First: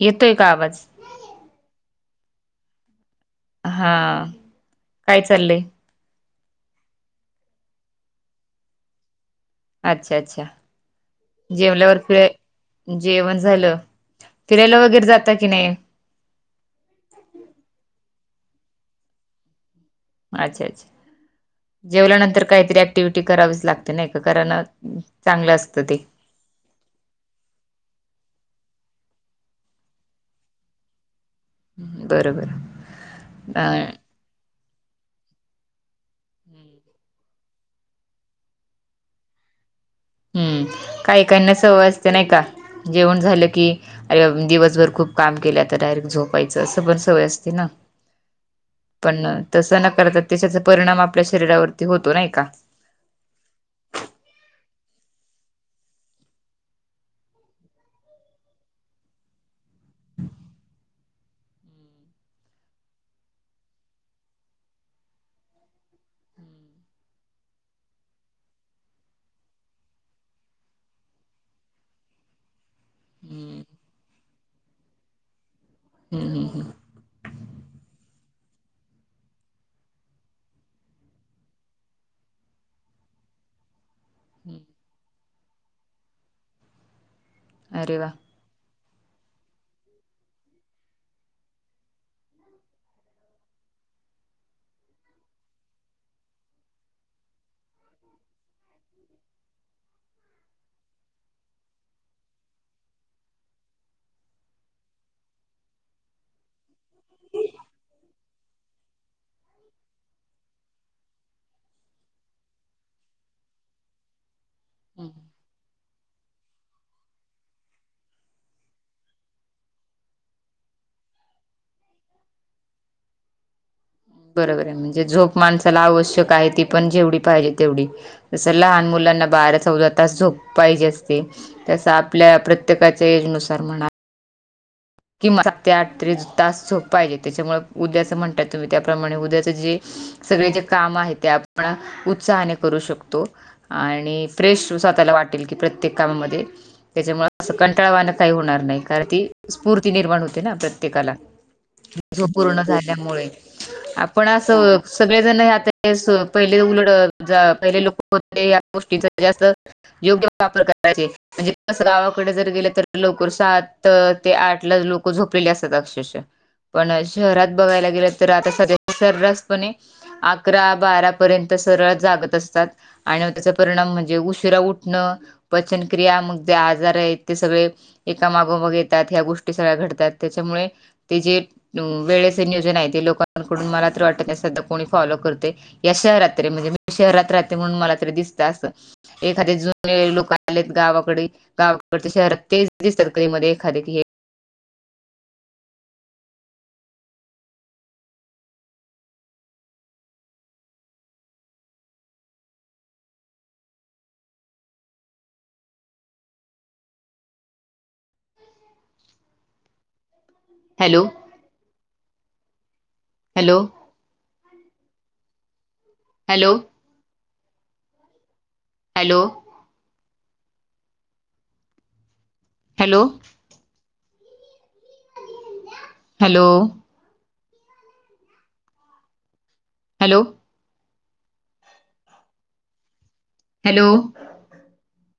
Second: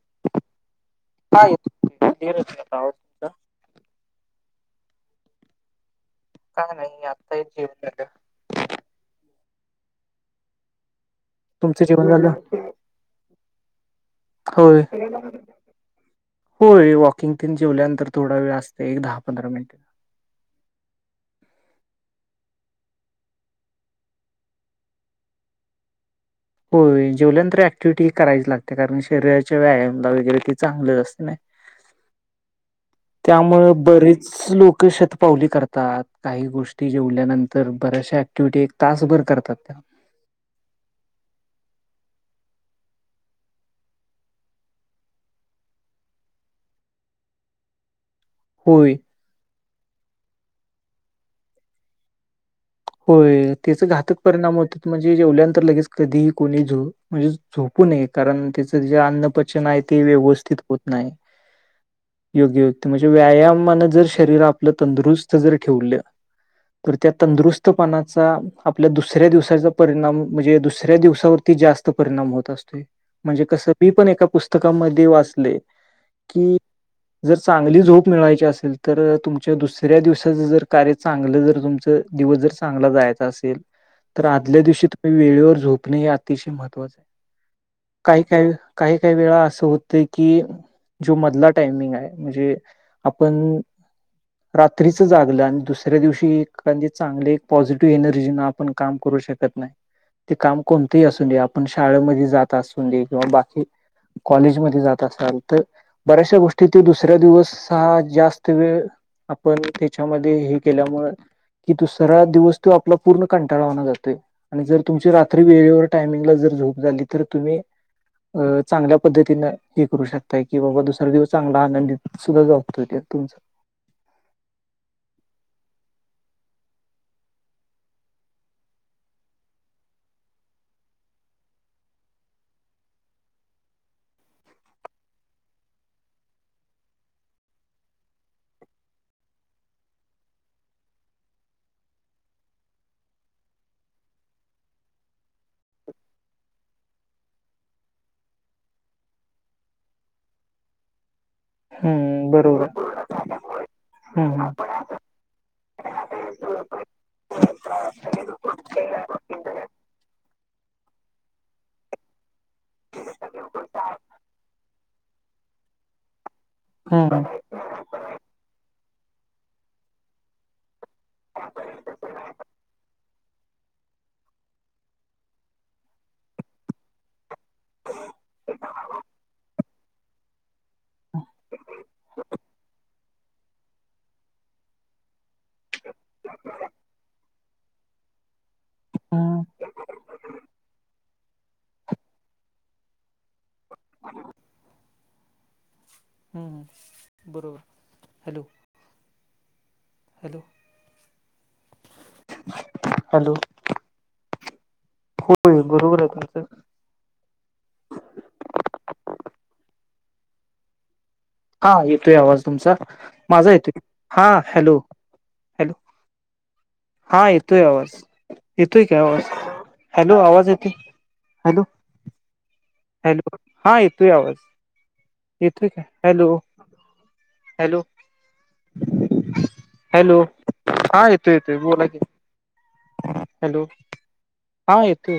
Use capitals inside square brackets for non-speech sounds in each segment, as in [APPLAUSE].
येतोय का आवाज. हाेत. हा काय चाललंय? [UNINTELLIGIBLE] अच्छा, अच्छा, तुमचं जेवल्यावर जेवण झालं? फिर जेवण झालं. फिरायला होय [INAUDIBLE] वगैरे जाता की नाही? होय, वॉकिंग तीन जेवल्यानंतर थोडा वेळ असतंय, एक दहा पंधरा मिनिटे. अच्छा अच्छा. जेवल्यानंतर काईतरी ऍक्टिव्हटी करावीच लागते नाई का कारण चांगलं असतं ते. होय जेवल्यानंतर ऍक्टिव्हिटी ही करावीच लागते कारण शरीराच्या व्यायामला वगैरे ते चांगलं असते नाई. बरोबर. अ त्यामुळ बरेच. लोक शतपावली करतात, काही गोष्टी जेवल्यानंतर बऱ्याचशा ॲक्टिव्हटी. तासभर करतात त्या. हम्म, काई काईंना सवय असते नाई का, जेवण झालं की. अरे, दिवसभर खूप काम केलं तर डायरेक्ट झोपायचं, असं पण सवय असते ना. होय. पण तसं न करतात त्या त्याचा परिणाम आपल्या शरीरावरती होतो नाही का. होय त्याच घातक परिणाम होत म्हणजे जेवल्यानंतर लगेच कधीही कोणी झो. म्हणजे झोपू नये, कारण त्याचं जे अन्नपचनाय ते व्यवस्थित होत नाय. [UNINTELLIGIBLE] म्हणजे व्यायामानं जर शरीर आपलं तंदुरुस्त जर ठिवलं. त्या तंदुरुस्तपणाचा आपल्या दुसऱ्या दिवसाचा परिणाम म्हणजे दुसऱ्या दिवसावरती जास्त परिणाम होत अस्तूय. म्हणजे हम्म कसं मी पण एका पुस्तकामधी वाचलंय. हम् हम् हम. जर चांगली झोप मिळायची असेल, तर तुमच्या दुसऱ्या दिवसाच जर कार्य... चागलं जर तुमचं दिवस जर चांगला जायचा असेल तर आदल्या दिवशी तुम्ही वेळेवर झोपणे हे अतिशय महत्वाचं अरे वा काही काही काही वेळा असं हुतय की. जो मधला टायमिंगाय, म्हणजे आपण रात्रीचं जागलं, आण दुसऱ्या दिवशी एखांदी चांगली पॉझिटिव्ह एनर्जीन आपण काम करू शकत नाय. ते काम कोणतंही असू दे आपण शाळमध्ये जात असू दे किंवा बाकी कॉलेजमध्ये जात असाल तर बऱ्याचशा गोष्टी ते दुसऱ्या दिवस हा जास्त वेळ आपण त्याच्यामध्ये हे केल्यामुळ की दुसरा दिवस तो आपला पूर्ण कंटाळवाना जातोय. आणि जर तुमची रात्री वेळेवर टायमिंगला जर झोप झाली तर तुम्ही अ चांगल्या पद्धतीनं. हे करू शकताय की बाबा, दुसरा दिवस चांगला आनंदित सुद्धा जातोय त्यो तुमचा बरोबराय, म्हणजे झोप माणसाला आवश्यक आहे ती पण जेवढी पाहिजे तेवढी जसं लहान मुलांना बारा चौदा तास झोप पाहिजे असते. [UNINTELLIGIBLE] आपल्या प्रत्येकाच्या एज नुसार म्हणा. किंवा सात ते आठ तरी तास झोप पाहिजे तच्यामुळं उद्याचं म्हणतात तुम्ही त्याप्रमाणे उद्याचं जे सगळे जे काम आहे ते आपण उत्साहाने करू शकतो. आणि फ्रेश स्वतःला वाटेल की, प्रत्येक कामामध्ये... ‌. तच्यामुळ असं कंटाळावाणं काही हुणार नाही कारण ती स्फूर्ती निर्माण होते ना प्रत्येकाला झोप हम्म पूर्ण बरोबर झाल्यामुळे आपण हम्म. असं सगळे जण ह्यात असं पहिले उलड पहिले लोक होते या गोष्टीच जास्त- योग्य वापर करायचे म्हणजे कसं गाव, कडे जर गेलं तर लवकर सात ते आठ ला लोक झोपलेले असतात अक्षरक्षा. पण हम्म शहरात बघायला गेलं तर आता सध्याचा सर्रासपणे, अकरा बारा पर्यंत सरळ जागत असतात आणि आम्ह- परिणाम म्हणजे उशिरा उठणं पचनक्रिया मग जे आजार आहेत. ते सगळे एका मागोमाग येतात ह्या गोष्टी, ह्या घडतात, त्याच्यामुळे हे जे वळेचे नियोजन आहे ते- कडून मला तर वाटत नाही सध्या कोणी फॉलो करते. या शहरात तरी, म्हणजे मी शहरात राहते म्हणून मला तरी दिसतं. असं- हम्म. एखादे जुने व लोक आलेत गावाकडे गावाकडे शहरात तेच [UNINTELLIGIBLE] खरेदी हे हम बरोबर हॅलो [INAUDIBLE] हॅलो! हॅलो! होय बोल! च [UNINTELLIGIBLE] हॅलो! हा येतोय आवाज तुमचा. माझा हॅलो येतोय हा हॅलो हॅलो! हॅलो! हा येतोय आवाज येतोय की हॅलो आवाज. हॅलो आवाज येतोय. हॅलो हा येतोय आवाज, येतोय का हॅलो! हॅलो! हॅलो! हा येतोय येतोय बोला की हॅलो. हा येतोय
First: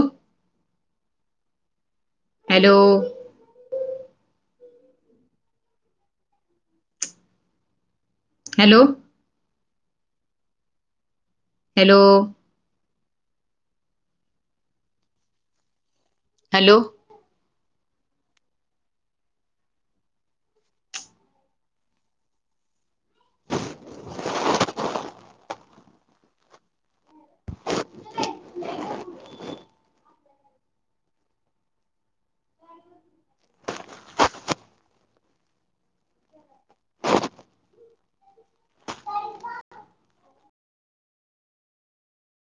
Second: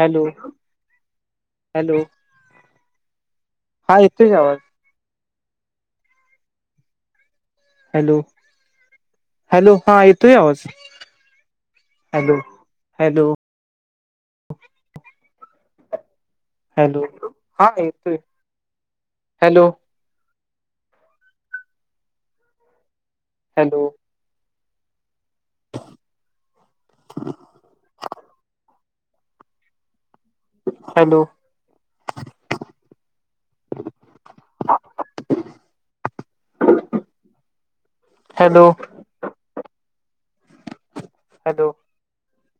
हॅलो. हॅलो! हॅलो! हा येतोय की आवाज. हॅलो! हॅलो! हॅलो हा येतोय आवाज हॅलो हॅलो. हॅलो हा येतोय hello. Hello! [INAUDIBLE] Hello! Hello! Hello!